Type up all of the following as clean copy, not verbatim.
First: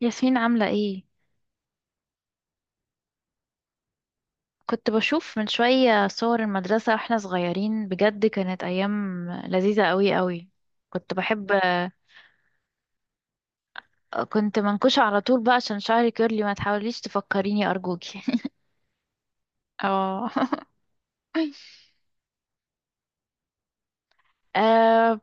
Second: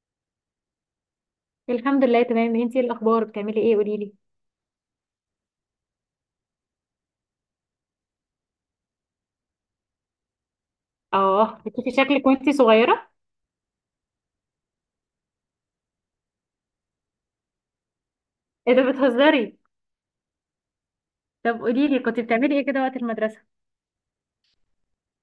ياسمين عاملة ايه؟ الحمد لله تمام. انتي ايه الاخبار؟ بتعملي ايه؟ قولي لي. كنت بشوف من شوية صور المدرسة واحنا صغيرين، بجد كانت أيام لذيذة قوي قوي. كنت بحب. اه، كنتي شكلك وانتي صغيره. كنت منكوشة على طول بقى عشان شعري كيرلي، ما تحاوليش تفكريني أرجوكي. ايه ده، بتهزري؟ اه. طب قولي لي، كنتي بتعملي ايه كده وقت المدرسه؟ آه،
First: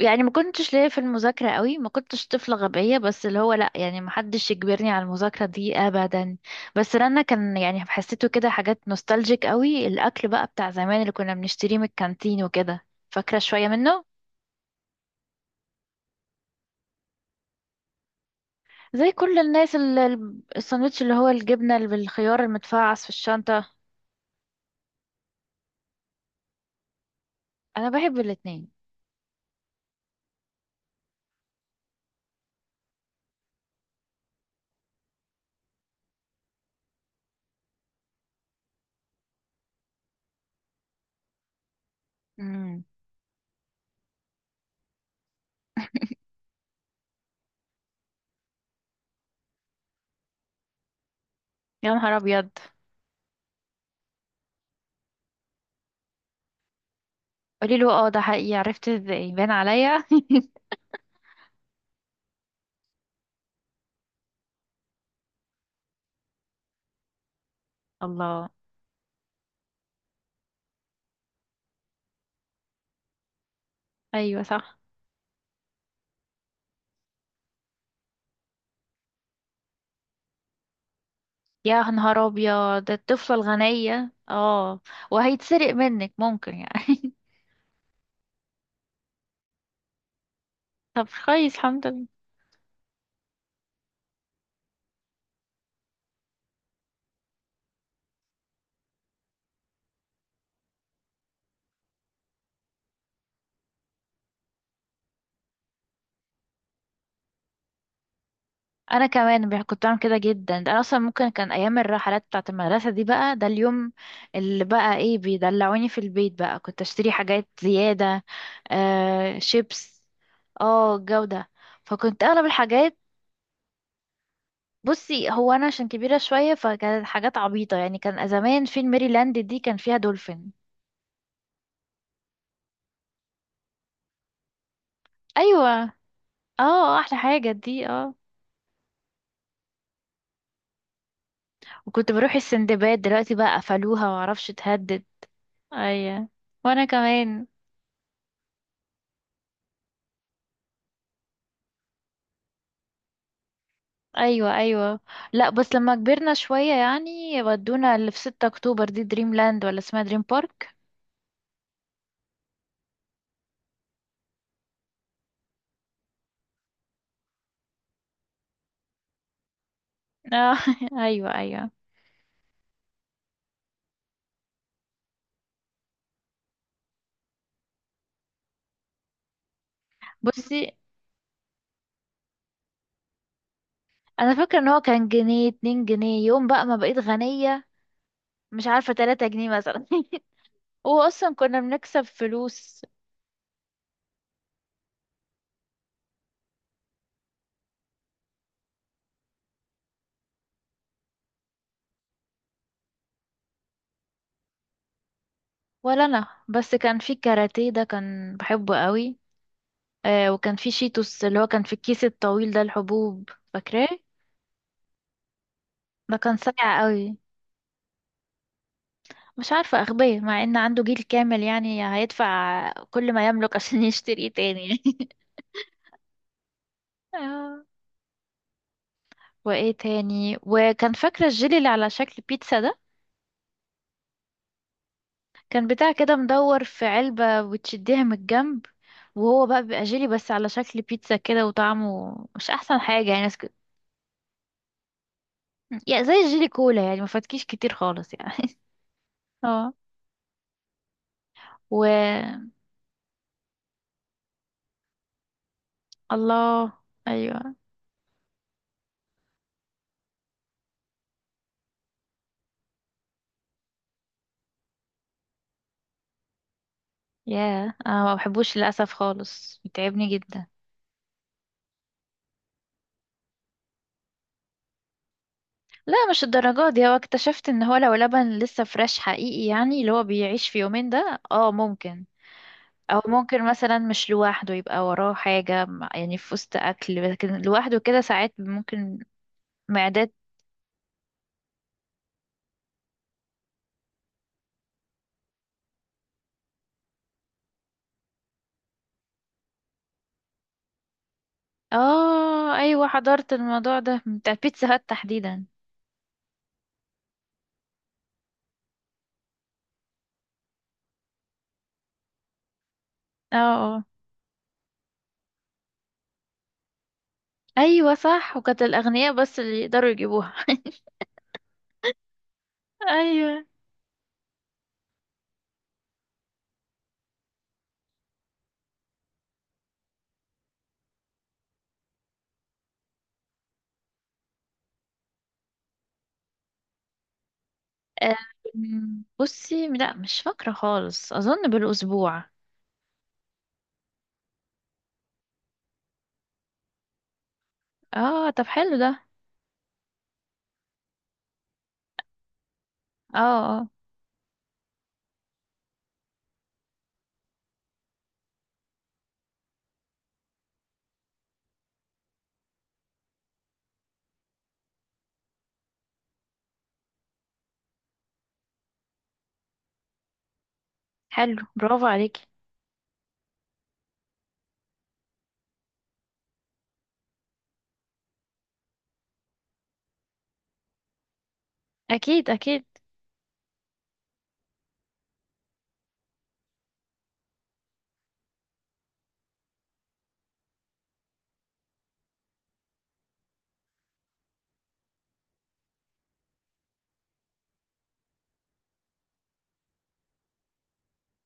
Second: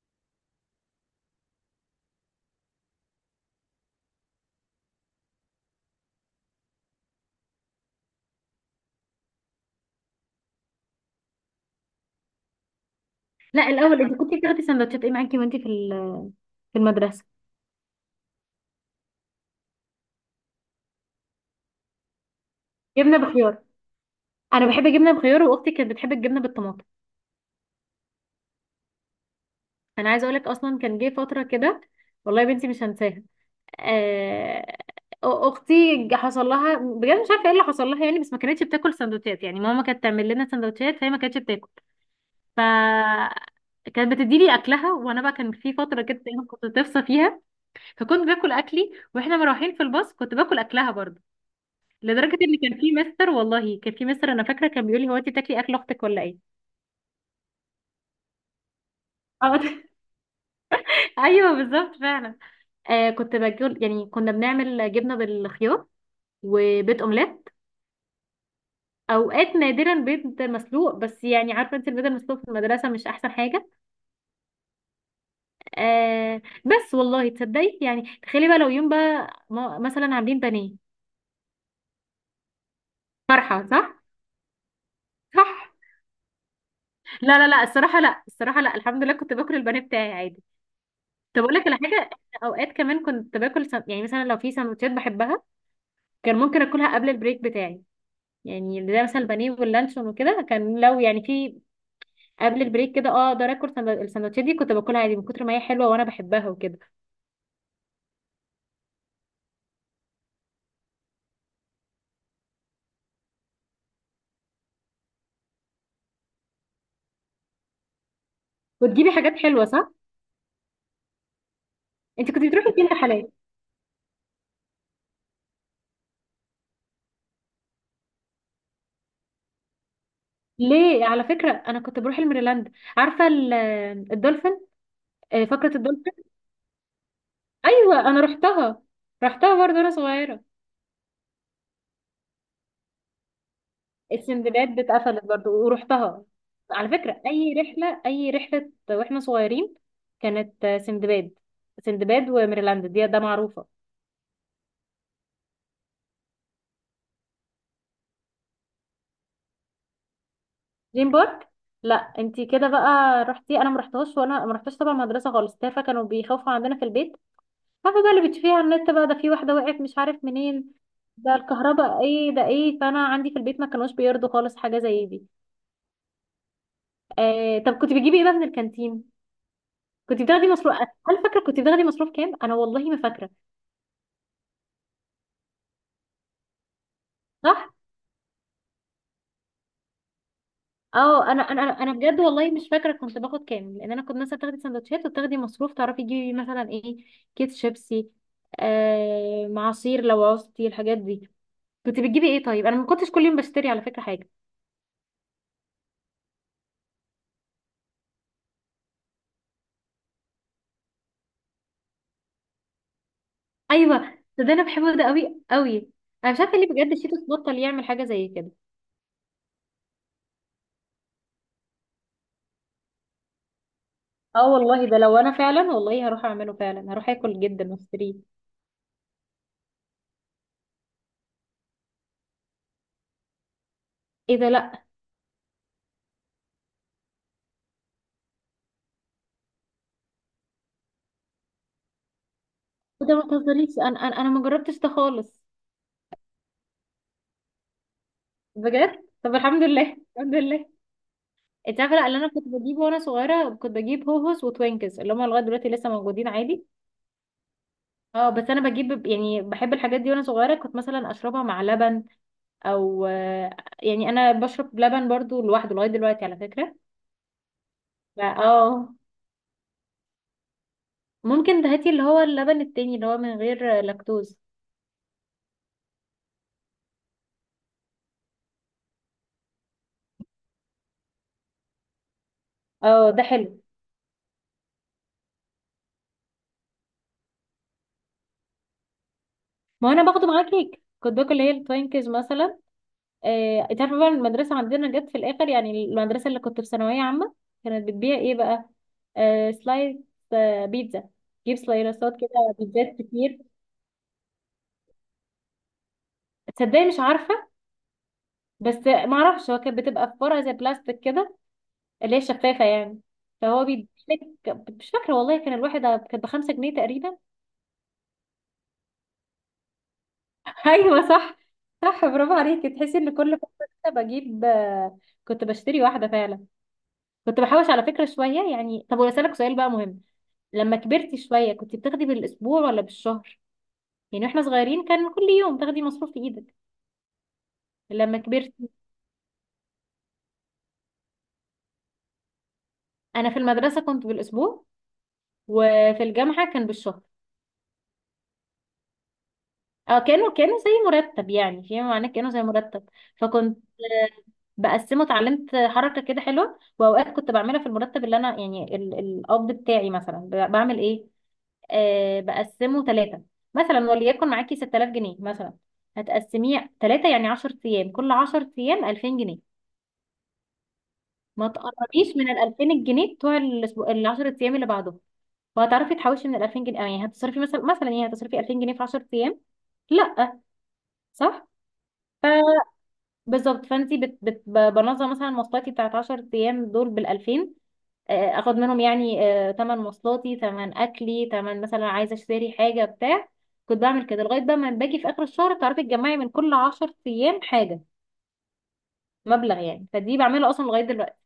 يعني ما كنتش ليا في المذاكرة قوي، ما كنتش طفلة غبية، بس اللي هو لا يعني ما حدش يجبرني على المذاكرة دي أبدا. بس رنا كان يعني حسيته كده حاجات نوستالجيك قوي. الأكل بقى بتاع زمان اللي كنا بنشتريه من الكانتين وكده، فاكرة شوية لا، الاول منه. انت كنتي بتاخدي سندوتشات ايه معاكي وانتي في في المدرسه؟ زي كل الناس الساندوتش اللي هو الجبنة اللي بالخيار المتفعص في جبنه بخيار. الشنطة. انا بحب الجبنه بخيار، واختي كانت بتحب الجبنه بالطماطم. أنا بحب الاتنين. انا عايزه اقول لك، اصلا كان جه فتره كده. والله يا بنتي مش هنساها. آه، اختي حصل لها بجد مش عارفه ايه اللي حصل لها يعني، بس ما كانتش بتاكل سندوتشات. يعني ماما كانت تعمل لنا سندوتشات فهي ما كانتش بتاكل. ف مم. كانت بتديلي اكلها، وانا بقى كان في فتره كده دايما كنت تفصى فيها. فكنت باكل اكلي واحنا مروحين في الباص، كنت باكل اكلها برضه. يا نهار لدرجه أبيض. ان كان في مستر، والله كان في مستر انا فاكره، كان بيقول لي: هو انت بتاكلي اكل اختك ولا ايه؟ قولي له اه ده حقيقي، عرفت ازاي؟ بان اه. عليا. ايوه، بالظبط فعلا. كنت باكل. يعني كنا بنعمل جبنه بالخيار وبيض اومليت. الله. اوقات نادرا بيض مسلوق، بس يعني عارفه انت، البيض المسلوق في المدرسه مش احسن حاجه. أيوة صح. بس والله تصدقي، يعني تخيلي بقى لو يوم بقى مثلا عاملين بانيه. يا نهار أبيض الطفلة فرحة، صح؟ الغنية اه. صح. وهيتسرق منك ممكن يعني. لا لا لا، الصراحة لا، الصراحة لا، الحمد لله كنت باكل البانيه بتاعي عادي. طب طب كويس اقول لك على الحمد لله. حاجة، إحنا اوقات كمان كنت باكل يعني مثلا لو في سندوتشات بحبها، كان ممكن اكلها قبل البريك بتاعي. يعني زي مثلا البانيه واللانشون وكده، كان لو يعني في قبل البريك كده اقدر اكل السندوتشات دي، كنت باكلها عادي من كتر ما هي حلوة وانا بحبها وكده. انا كمان كنت بعمل كده جدا. ده انا اصلا ممكن كان ايام الرحلات بتاعه المدرسه دي بقى ده اليوم اللي بقى ايه، بيدلعوني في البيت بقى كنت اشتري حاجات زياده. وتجيبي حاجات آه حلوة، صح؟ شيبس. اه جوده. فكنت انت اغلب كنت بتروحي فين الحاجات. رحلات؟ بصي، هو انا عشان كبيره شويه فكانت حاجات عبيطه يعني. كان زمان فيلم ميريلاند دي كان فيها دولفين. ليه على فكرة انا كنت بروح الميريلاند. عارفة الدولفين. فقرة ايوه. الدولفين. اه احلى حاجه دي ايوه، اه. انا رحتها. رحتها برضه وانا صغيرة. وكنت بروح السندباد، دلوقتي بقى قفلوها معرفش السندباد اتهدد. اتقفلت برضو ورحتها. ايوه وانا على فكرة كمان. أي رحلة أي رحلة وإحنا صغيرين، كانت سندباد. سندباد وميرلاند، دي ده معروفة. ايوه ايوه. لا بس لما كبرنا شوية يعني ودونا اللي في 6 اكتوبر دي دريم لاند ولا اسمها دريم بارك. دريم بارك. لا، انتي كده بقى رحتي، انا ما رحتهاش وانا ما رحتش طبعا، مدرسه خالص تافهه، كانوا بيخافوا عندنا في البيت. عارفه بقى اللي بتشوفيه على النت بقى، ده في واحده وقعت مش عارف آه. منين. ايوه ده ايوه. الكهرباء، ايه ده ايه، فانا عندي في البيت ما كانوش بيرضوا خالص حاجه زي دي. طب كنت بتجيبي ايه بقى من الكانتين؟ كنت بتاخدي بصي، مصروف؟ هل فاكره كنت بتاخدي مصروف كام؟ انا والله ما فاكره. انا فاكرة ان هو كان جنيه، 2 جنيه يوم بقى ما بقيت غنية. صح. مش عارفة، 3 جنيه مثلا. هو اه، اصلا انا كنا انا انا أنا بنكسب بجد والله مش فلوس. فاكره كنت باخد كام، لان انا كنت مثلا تاخدي سندوتشات وتاخدي مصروف تعرفي تجيبي مثلا ايه. كيس شيبسي. معصير لو عوزتي الحاجات دي. كنت بتجيبي ايه؟ طيب انا ما كنتش كل يوم بشتري على فكره حاجه. ولا انا، بس كان في كاراتيه ده كان بحبه قوي. آه وكان في شيتوس اللي هو كان في الكيس الطويل ده الحبوب، فاكراه؟ ايوه. ده انا بحبه ده قوي قوي. ده انا كان مش عارفه ليه ساقع بجد قوي. شيتوس بطل يعمل حاجه زي كده. مش عارفة أغبية، مع إن عنده جيل كامل يعني هيدفع كل ما يملك عشان يشتري إيه اه تاني. والله، ده لو انا فعلا والله هروح اعمله، فعلا هروح اكل آه. جدا واشتريه. وإيه تاني؟ وكان فاكرة الجيلي اللي على شكل بيتزا ده؟ ايه ده، لا. كان بتاع كده مدور في علبة وتشديها من الجنب، وهو بقى بيبقى جيلي بس على شكل بيتزا كده وطعمه مش أحسن حاجة ده يعني. ما ناس تهزريش، انا ما جربتش ده خالص. يعني زي الجيلي كولا يعني، ما فاتكيش كتير خالص يعني. بجد، طب الحمد اه. لله. الحمد لله. انت و عارفه، لا، اللي انا كنت بجيبه وانا صغيره، كنت بجيب هوهوس وتوينكس، اللي هم لغايه دلوقتي لسه موجودين عادي. الله. أيوه. اه، بس انا بجيب يعني بحب الحاجات دي، وانا صغيره كنت مثلا اشربها مع لبن او يعني انا بشرب لبن برضو لوحده لغايه دلوقتي على فكره. ياه أنا ما ف- بحبوش للأسف اه خالص، بيتعبني جدا. ممكن هاتي اللي هو اللبن التاني اللي هو من غير لاكتوز. لا مش الدرجات دي. هو اكتشفت ان هو لو لبن لسه فريش حقيقي يعني اللي هو بيعيش في يومين ده اه ممكن. او اه، ده ممكن حلو. مثلا مش لوحده، يبقى وراه حاجة يعني في وسط اكل، لكن لوحده كده ساعات ممكن ما هو انا معدات. باخده معاه كيك، كنت باكل اللي هي التوينكس مثلا. انت عارفه بقى، المدرسه عندنا جت في الاخر، يعني المدرسه اللي كنت في ثانويه عامه، كانت بتبيع ايه بقى؟ سلايد. بيتزا. تجيب سلايرسات كده، اه ايوه بيتزات حضرت كتير. الموضوع ده بتاع بيتزا هات تحديدا. تصدقي؟ مش عارفه. بس ما اعرفش، هو كانت بتبقى في فرع زي بلاستيك كده، اللي هي شفافه يعني. اه. فهو اه بيديلك. مش فاكره والله، كان الواحده كانت بخمسة جنيه تقريبا. ايوه صح، وكانت الاغنياء بس اللي يقدروا يجيبوها. ايوه صح. صح، برافو عليكي، تحسي ان كل ايوه. فتره كده بجيب كنت بشتري واحده فعلا. كنت بحوش على فكره شويه يعني. طب واسالك سؤال بقى مهم. لما كبرتي شوية كنت بتاخدي بالأسبوع ولا بالشهر؟ يعني واحنا صغيرين كان كل يوم تاخدي مصروف في ايدك. لما كبرتي. بصي، لا مش فاكرة خالص، اظن بالاسبوع. انا في المدرسة كنت بالأسبوع. وفي الجامعة كان بالشهر. اه طب حلو ده. اه، كانوا زي مرتب، يعني فيما معناه كانوا زي مرتب. اه. فكنت اه بقسمه، اتعلمت حركة كده حلوة، واوقات كنت بعملها في المرتب اللي انا يعني القبض بتاعي مثلا بعمل ايه. بقسمه ثلاثة مثلا. وليكن معاكي 6000 جنيه مثلا. هتقسميه ثلاثة، يعني 10 ايام، كل 10 ايام 2000 جنيه. حلو ما برافو تقربيش عليكي. من ال 2000 جنيه بتوع الاسبوع ال 10 ايام اللي بعده. وهتعرفي تحوشي من ال 2000 جنيه، يعني هتصرفي مثلا، يعني هتصرفي 2000 جنيه في 10 ايام. لا. صح. ف- اكيد اكيد. بالظبط، فانت بنظم مثلا مواصلاتي بتاعت 10 ايام دول بال 2000. اخد منهم يعني. تمن مواصلاتي، تمن اكلي، تمن مثلا عايزه اشتري حاجه بتاع. كنت بعمل كده لغايه بقى ما باجي في اخر الشهر، تعرفي تجمعي من كل 10 ايام حاجه، مبلغ يعني. فدي بعملها اصلا لغايه دلوقتي.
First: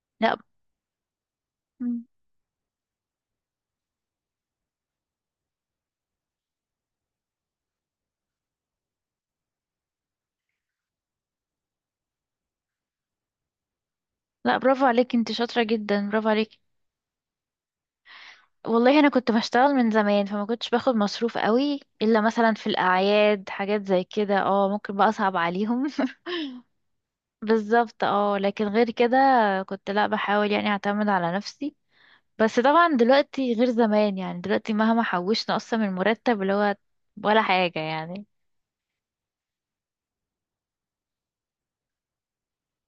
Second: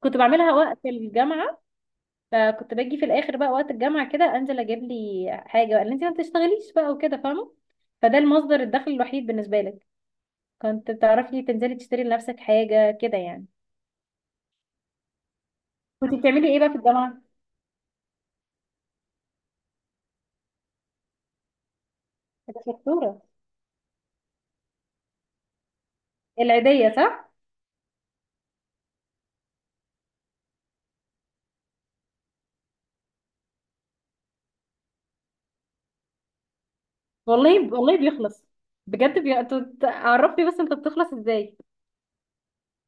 كنت لا. بعملها وقت الجامعه. مم. فكنت باجي في الاخر بقى وقت الجامعه كده انزل اجيب لي حاجه بقى، اللي انت ما بتشتغليش بقى وكده، فاهمه؟ فده المصدر الدخل الوحيد بالنسبه لك، كنت بتعرفي تنزلي تشتري لنفسك حاجه كده يعني؟ لا برافو عليك، انت شاطره جدا، كنت برافو بتعملي عليك. ايه بقى في الجامعه؟ والله انا كنت بشتغل من زمان، فما كنتش باخد مصروف قوي الا مثلا كنت في شطوره. الاعياد، حاجات زي كده اه ممكن بقى اصعب عليهم. العيديه، صح. بالظبط اه. لكن غير كده كنت لا بحاول يعني اعتمد على نفسي. بس طبعا دلوقتي غير زمان يعني، دلوقتي مهما حوشنا اصلا من مرتب اللي هو ولا والله حاجه والله يعني. بيخلص. بجد، انتوا عرفني بس انت بتخلص ازاي؟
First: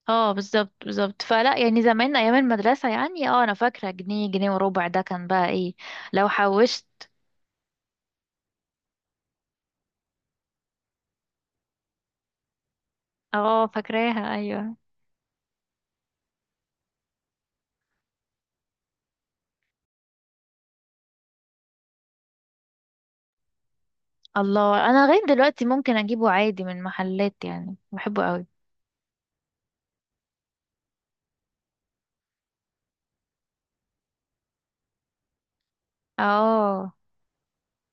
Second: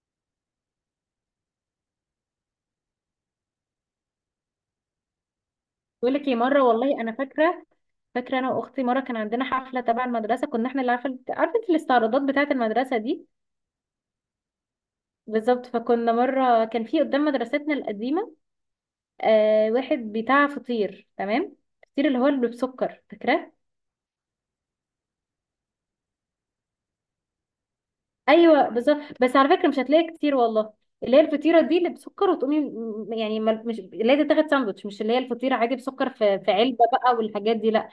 اه بالظبط بالظبط. فلا يعني زمان ايام المدرسه يعني اه انا فاكره جنيه، جنيه وربع ده كان بقى ايه بقول لو لك ايه، مره والله حوشت؟ انا فاكره. فاكره انا واختي مره كان عندنا حفله تبع المدرسه كنا احنا اللي، عارفه انت الاستعراضات بتاعه المدرسه دي؟ اه فاكراها ايوه. بالظبط. فكنا مره كان في قدام مدرستنا القديمه واحد بتاع فطير تمام. الفطير اللي هو اللي بالسكر، فاكراه؟ الله انا لغايه دلوقتي ممكن اجيبه عادي من محلات يعني، بحبه قوي. ايوه بالظبط، بس على فكره مش هتلاقي كتير والله. اللي هي الفطيره دي اللي بسكر وتقومي يعني مش اللي هي تاخد ساندوتش، مش اللي هي الفطيره عادي بسكر في علبه اه. بقى والحاجات دي، لا.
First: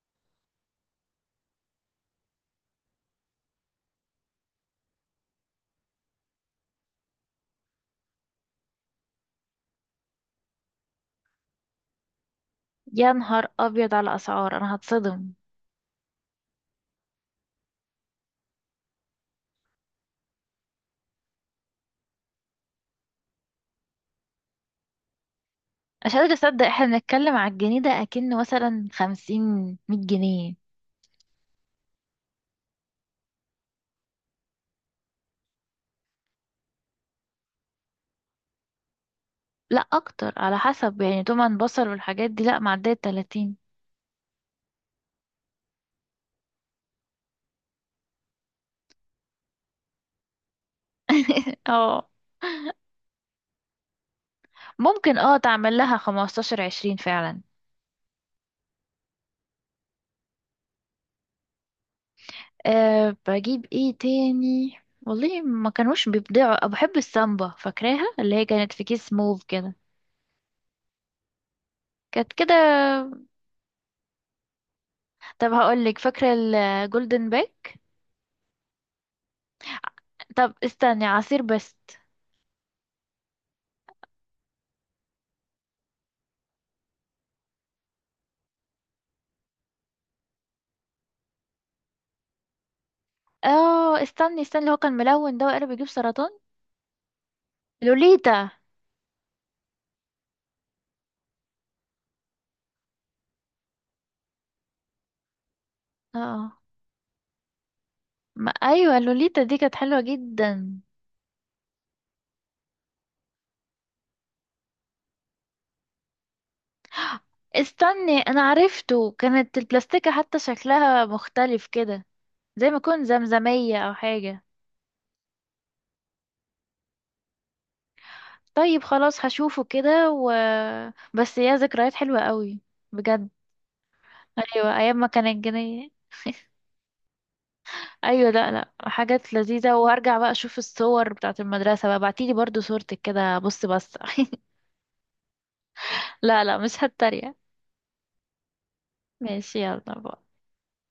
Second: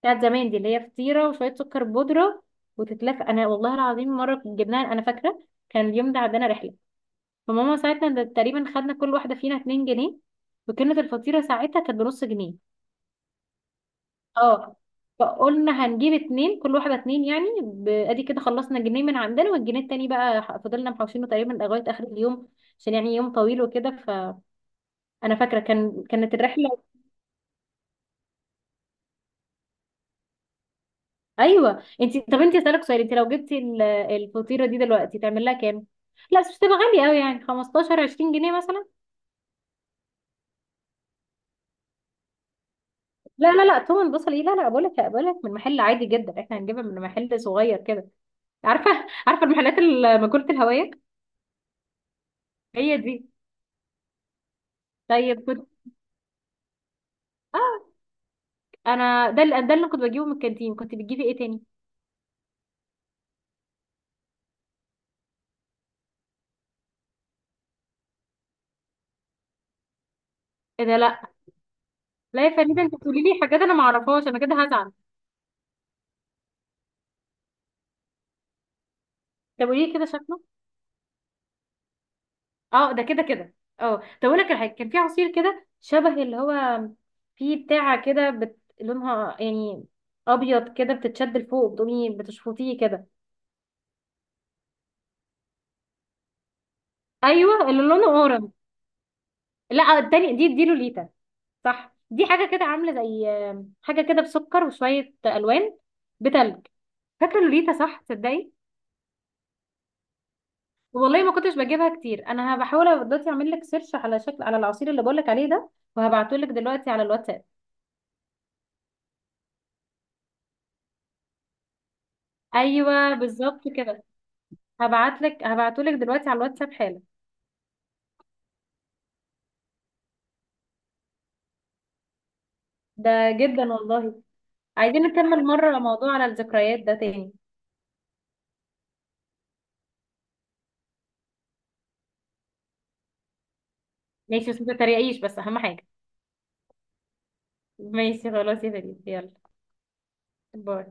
بتاعت زمان دي، اللي هي فطيره وشويه سكر بودره وتتلف. انا والله العظيم مره جبناها انا فاكره، كان اليوم ده عندنا رحله. فماما ساعتها ده تقريبا خدنا كل واحده فينا 2 جنيه. وكانت الفطيره ساعتها كانت بنص جنيه. يا نهار ابيض على اسعار، انا اه، هتصدم. فقلنا هنجيب اتنين، كل واحدة اتنين يعني، ادي كده خلصنا جنيه من عندنا، والجنيه التاني بقى فضلنا محوشينه تقريبا لغاية اخر اليوم، عشان يعني يوم طويل وكده. فانا فاكرة كان مش قادره كانت اصدق الرحلة. احنا بنتكلم على الجنيه ده اكنه مثلا 50، 100 جنيه. ايوه، انت طب انت اسالك سؤال، انت لو جبتي الفطيرة دي دلوقتي تعمل لها كام؟ لا بس مش تبقى غالية قوي، يعني 15 20 جنيه مثلا. لا اكتر، على حسب يعني طبعا بصل والحاجات دي لا، معديه لا الـ30. لا لا، تومن بصل ايه، لا لا، بقول لك من محل عادي جدا، احنا هنجيبها من محل صغير كده. عارفة عارفة المحلات ماكولة الهوية. اه هي دي. ممكن اه طيب كنت. تعمل لها 15، 20 فعلا. اه. انا ده اللي كنت بجيبه من الكانتين. كنت بتجيبي ايه تاني؟ أه بجيب ايه تاني؟ والله ما كانوش بيبدعوا. بحب السامبا فاكراها، اللي هي كانت في كيس موف كده. ايه ده، لا. كانت لا كده. يا فريده انت بتقولي لي حاجات انا ما اعرفهاش، انا كده هزعل. طب هقولك، فاكرة الجولدن باك؟ طب قولي لي كده شكله. طب استني عصير بست. اه ده كده كده. اه طب اقول لك على حاجه، كان في عصير كده شبه اللي هو في بتاعه كده لونها يعني ابيض كده، بتتشد لفوق بتقومي بتشفطيه كده. اه استني استني اللي هو كان ملون ده، وقالب يجيب سرطان. ايوه، اللي لونه لوليتا. اورنج. لا التاني، دي لوليتا. صح، دي حاجه كده عامله زي حاجه كده بسكر وشويه الوان اه بتلج. فاكره لوليتا صح؟ تصدقي؟ ما ايوه لوليتا دي كانت حلوة جدا. والله ما كنتش بجيبها كتير، انا بحاول دلوقتي اعمل لك سيرش على شكل على العصير اللي بقول لك عليه ده، وهبعته لك دلوقتي على الواتساب. استني انا عرفته، كانت البلاستيكة حتى شكلها مختلف كده، زي ما يكون ايوه، بالظبط زمزمية او كده. حاجة. هبعته لك دلوقتي على الواتساب حالا. طيب خلاص هشوفه كده و بس يا ذكريات حلوة قوي بجد. ده جدا والله. ايوه ايام عايزين ما كان نكمل مره الجنيه. موضوع على الذكريات ده تاني. ايوه لا لا، حاجات لذيذه. وهرجع بقى اشوف الصور بتاعت المدرسه بقى، بعتيلي برضو صورتك كده بص بس. ماشي، بس ما تتريقيش بس اهم حاجه. لا لا مش هتريق. ماشي خلاص، يا فريد يلا. ماشي يلا بقى. باي.